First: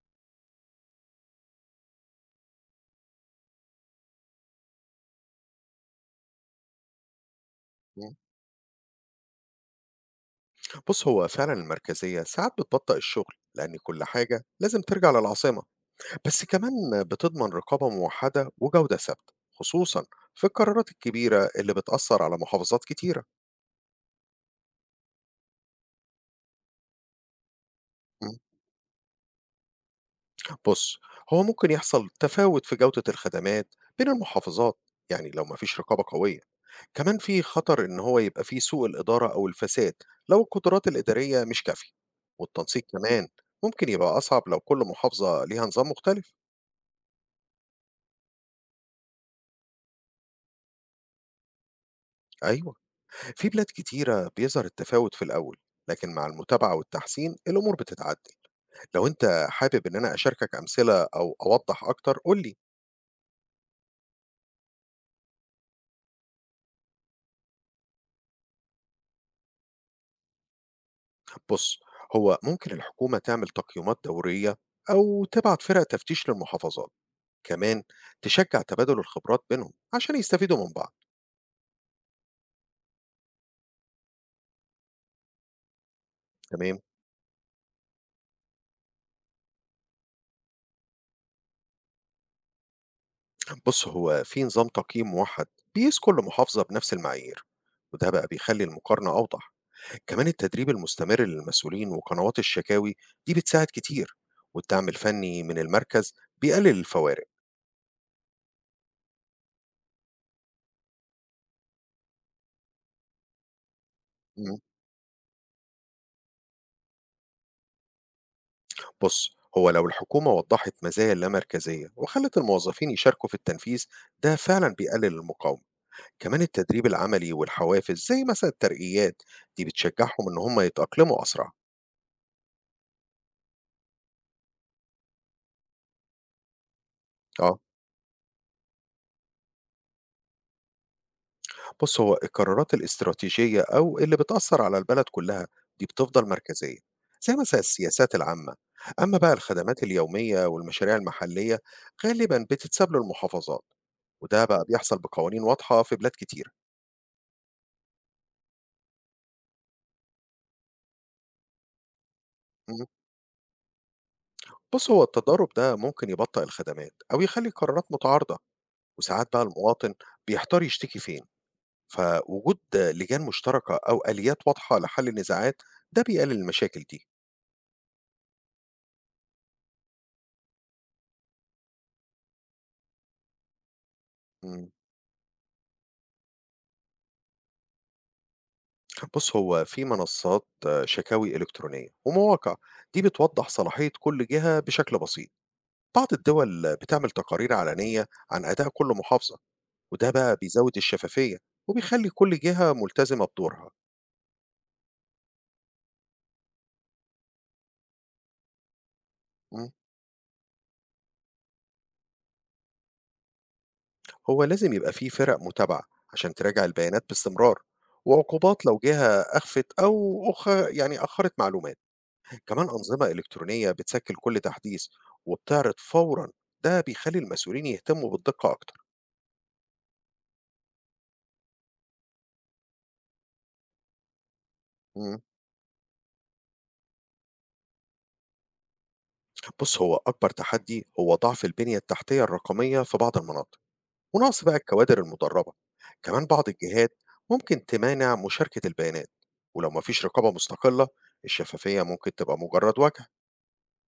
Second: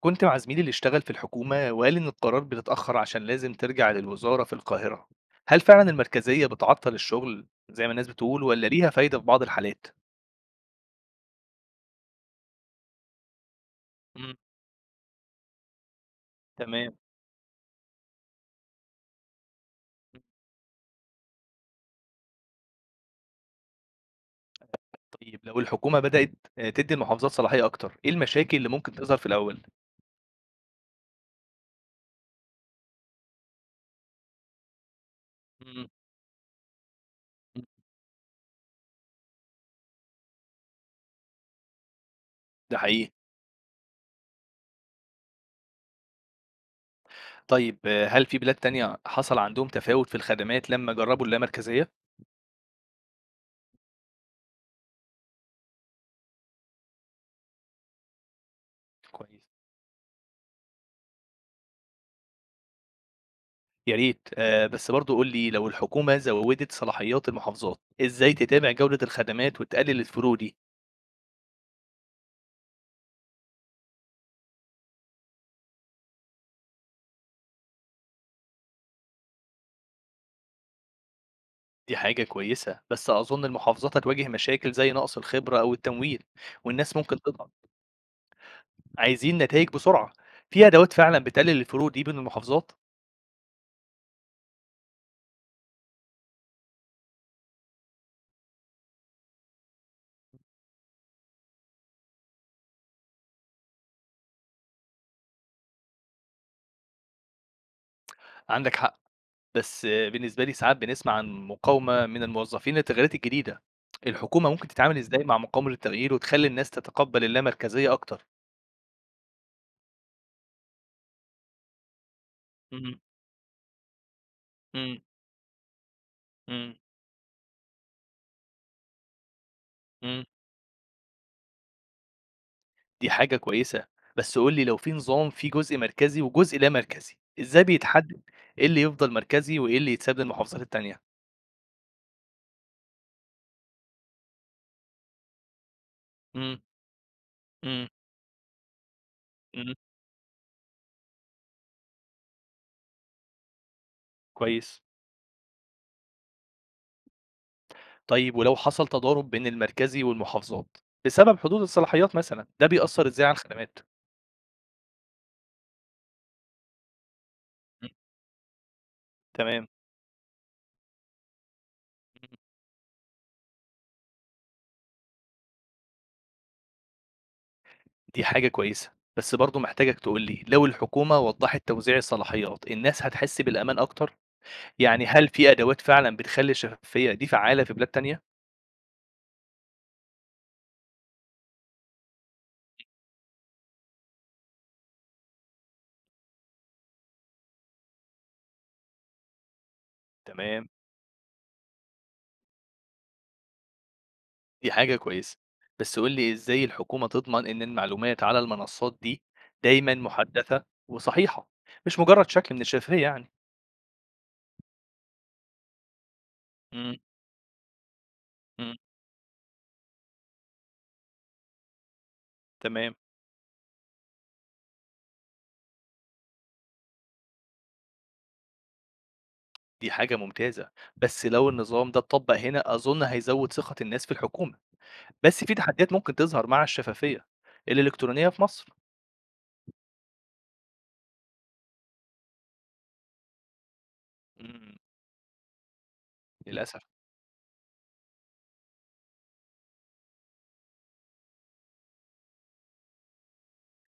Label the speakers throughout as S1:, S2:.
S1: كنت مع زميلي اللي اشتغل في الحكومة وقال إن القرار بيتأخر عشان لازم ترجع للوزارة في القاهرة. هل فعلا المركزية بتعطل الشغل زي ما الناس
S2: مم.
S1: بتقول ولا ليها فايدة في بعض الحالات؟
S2: بص، هو فعلا المركزية ساعات بتبطئ الشغل لأن كل
S1: مم.
S2: حاجة لازم ترجع للعاصمة، بس
S1: تمام.
S2: كمان بتضمن رقابة موحدة وجودة ثابتة، خصوصا
S1: مم.
S2: في القرارات الكبيرة اللي بتأثر على محافظات كتيرة.
S1: طيب لو الحكومة بدأت تدي المحافظات صلاحية أكتر، إيه
S2: مم.
S1: المشاكل اللي ممكن تظهر في الأول؟
S2: بص، هو ممكن يحصل تفاوت في جودة الخدمات بين المحافظات، يعني لو مفيش
S1: مم.
S2: رقابة قوية. كمان في
S1: مم.
S2: خطر إن هو يبقى فيه سوء الإدارة أو الفساد لو القدرات الإدارية مش كافية،
S1: ده
S2: والتنسيق
S1: حقيقي.
S2: كمان ممكن يبقى أصعب لو كل محافظة ليها نظام مختلف.
S1: طيب هل في بلاد تانية حصل عندهم تفاوت في الخدمات لما جربوا اللامركزية؟
S2: أيوة، في بلاد كتيرة بيظهر التفاوت في الأول، لكن مع المتابعة والتحسين الأمور بتتعدل. لو
S1: كويس.
S2: أنت حابب إن أنا أشاركك أمثلة أو أوضح أكتر قول لي.
S1: يا ريت، بس برضو قول لي لو الحكومة زودت صلاحيات المحافظات، ازاي تتابع جودة الخدمات وتقلل الفروق دي؟
S2: بص، هو ممكن الحكومة تعمل تقييمات دورية أو تبعت فرق تفتيش للمحافظات، كمان تشجع تبادل الخبرات بينهم عشان يستفيدوا من بعض.
S1: دي حاجة كويسة، بس أظن المحافظات هتواجه مشاكل زي نقص الخبرة أو التمويل،
S2: تمام.
S1: والناس ممكن تضغط، عايزين نتايج بسرعة. في أدوات فعلًا بتقلل الفروق دي بين المحافظات؟
S2: بص، هو في نظام تقييم موحد بيقيس كل محافظة بنفس المعايير، وده بقى بيخلي المقارنة أوضح. كمان التدريب المستمر للمسؤولين وقنوات الشكاوي دي بتساعد كتير، والدعم الفني من المركز بيقلل الفوارق.
S1: عندك حق، بس بالنسبة لي ساعات بنسمع عن مقاومة من الموظفين للتغييرات الجديدة. الحكومة
S2: مم.
S1: ممكن تتعامل إزاي مع مقاومة التغيير وتخلي الناس تتقبل اللامركزية أكتر؟
S2: بص، هو لو الحكومة وضحت مزايا اللامركزية وخلت الموظفين
S1: اهم.
S2: يشاركوا في التنفيذ، ده فعلا
S1: إمم.
S2: بيقلل المقاومة. كمان
S1: إمم.
S2: التدريب العملي والحوافز زي مثلا الترقيات دي
S1: إمم.
S2: بتشجعهم إن هم يتأقلموا أسرع.
S1: دي حاجة كويسة، بس قُل لي لو في نظام فيه جزء مركزي وجزء لا مركزي،
S2: اه.
S1: إزاي بيتحدد إيه اللي يفضل مركزي وإيه اللي يتساب للمحافظات التانية؟
S2: بُص، هو القرارات الاستراتيجية أو اللي بتأثّر على البلد كلّها دي بتفضل
S1: إمم.
S2: مركزية، زي مثلًا
S1: إمم.
S2: السياسات العامة، أمّا بقى
S1: إمم.
S2: الخدمات اليومية والمشاريع المحلية غالبًا بتتساب للمحافظات، وده بقى
S1: كويس.
S2: بيحصل بقوانين واضحة في بلاد كتيرة.
S1: طيب ولو حصل تضارب بين المركزي والمحافظات بسبب حدود الصلاحيات مثلًا، ده
S2: إمم.
S1: بيأثّر إزاي على الخدمات؟
S2: بُص، هو التضارب ده ممكن يبطّئ الخدمات أو يخلّي القرارات
S1: إمم.
S2: متعارضة، وساعات بقى
S1: تمام.
S2: المواطن بيحتار يشتكي فين،
S1: إمم.
S2: فوجود لجان مشتركة أو آليات واضحة لحل النزاعات ده بيقلل المشاكل دي.
S1: دي حاجة كويسة، بس برضه محتاجك تقول لي لو الحكومة وضّحت توزيع الصلاحيات، الناس هتحس بالأمان أكتر؟
S2: إمم.
S1: يعني هل في أدوات فعلًا بتخلّي الشفافية دي فعّالة في بلاد تانية؟
S2: بُص، هو في منصات شكاوي إلكترونية ومواقع، دي بتوضّح صلاحية كل جهة بشكل بسيط. بعض الدول بتعمل تقارير علنية عن أداء كل محافظة، وده بقى
S1: تمام.
S2: بيزود الشفافية وبيخلي كل جهة ملتزمة بدورها.
S1: دي حاجة كويسة، بس قُل لي إزاي الحكومة تضمن إن المعلومات على المنصات دي
S2: إمم.
S1: دايمًا مُحدّثة وصحيحة، مش مجرّد شكل من الشفافية يعني؟
S2: هو لازم يبقى في فرق متابعة عشان تراجع
S1: إمم.
S2: البيانات باستمرار، وعقوبات
S1: إمم.
S2: لو جهة أخفت أو أخ يعني أخّرت معلومات. كمان
S1: تمام.
S2: أنظمة إلكترونية بتسجل كل تحديث وبتعرض فورًا، ده بيخلي المسؤولين يهتموا بالدقة أكتر.
S1: دي حاجة ممتازة، بس لو النظام ده اتطبق هنا أظن هيزود ثقة الناس في الحكومة.
S2: إمم.
S1: بس في تحديات ممكن تظهر مع الشفافية الإلكترونية في مصر.
S2: بص، هو أكبر تحدي هو ضعف البنية التحتية الرقمية في بعض المناطق ونقص بقى
S1: إمم.
S2: الكوادر المدربة. كمان بعض
S1: للأسف.
S2: الجهات ممكن تمانع مشاركة البيانات، ولو مفيش رقابة مستقلة الشفافية ممكن تبقى مجرد وجع.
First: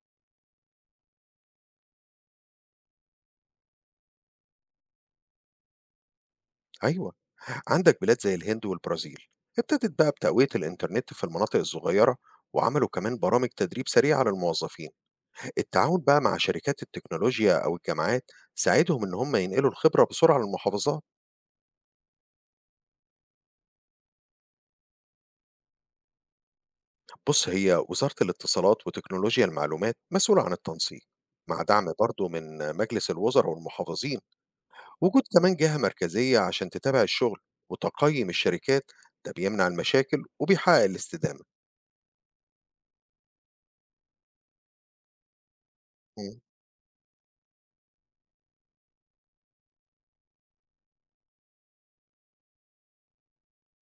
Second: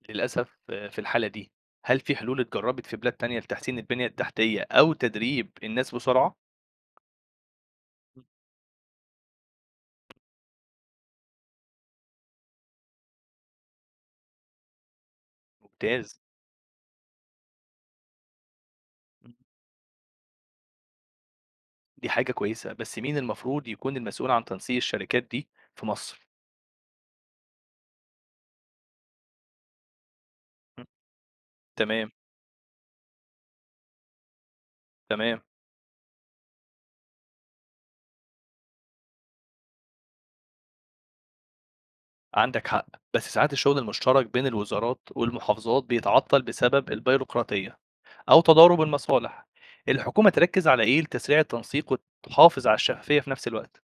S1: للأسف، في الحالة دي، هل في حلول اتجربت في بلاد تانية لتحسين البنية التحتية أو تدريب الناس بسرعة؟
S2: أيوة، عندك بلاد
S1: إمم.
S2: زي الهند والبرازيل، ابتدت بقى بتقوية الإنترنت في المناطق الصغيرة، وعملوا كمان برامج تدريب سريع على الموظفين. التعاون
S1: ممتاز.
S2: بقى مع شركات التكنولوجيا أو الجامعات ساعدهم إن
S1: إمم.
S2: هم ينقلوا الخبرة بسرعة للمحافظات.
S1: دي حاجة كويسة، بس مين المفروض يكون المسؤول عن تنسيق الشركات دي في مصر؟
S2: بُص، هي وزارة الاتصالات وتكنولوجيا المعلومات مسؤولة عن
S1: إمم.
S2: التنسيق، مع دعم
S1: تمام.
S2: برضه من مجلس الوزراء والمحافظين، وجود
S1: تمام.
S2: كمان جهة مركزية عشان تتابع الشغل وتقيّم الشركات، ده بيمنع المشاكل وبيحقق الاستدامة.
S1: عندك حق، بس ساعات الشغل المشترك بين الوزارات والمحافظات
S2: إمم.
S1: بيتعطل بسبب البيروقراطية أو تضارب المصالح. الحكومة تركز على إيه لتسريع التنسيق وتحافظ على الشفافية في نفس الوقت؟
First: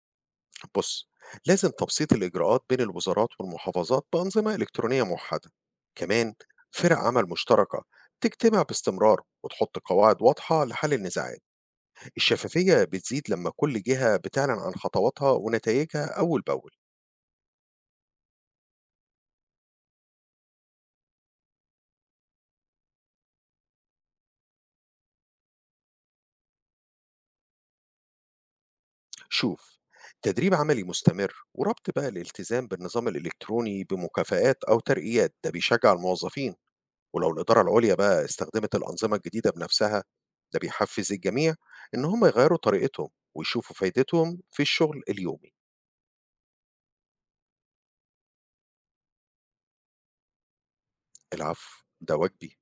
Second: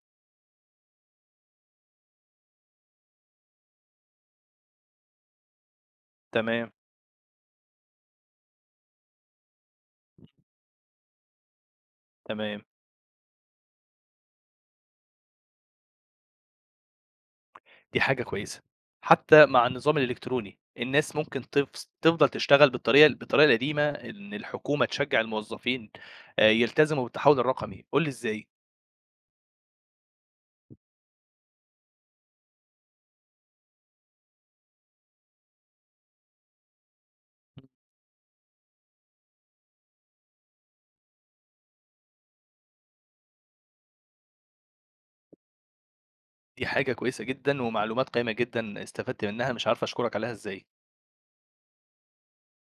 S2: بُص، لازم تبسيط الإجراءات بين الوزارات والمحافظات بأنظمة إلكترونية موحدة، كمان
S1: تمام.
S2: فرق عمل مشتركة تجتمع باستمرار وتحط قواعد واضحة لحل النزاعات.
S1: تمام.
S2: الشفافية بتزيد لما كل جهة بتعلن عن خطواتها ونتايجها أول بأول.
S1: دي حاجة كويسة. حتى مع النظام الإلكتروني الناس ممكن تفضل تشتغل بالطريقة القديمة. إن الحكومة تشجع الموظفين يلتزموا بالتحول الرقمي، قول لي إزاي.
S2: شوف، تدريب عملي مستمر وربط بقى الالتزام بالنظام الإلكتروني بمكافآت أو ترقيات ده بيشجع الموظفين، ولو الإدارة العليا بقى استخدمت الأنظمة الجديدة بنفسها ده بيحفز الجميع إن هم يغيروا طريقتهم ويشوفوا فايدتهم في الشغل اليومي.
S1: دي حاجة كويسة جدا ومعلومات قيمة جدا استفدت منها، مش عارف أشكرك عليها إزاي.
S2: العفو، ده واجبي.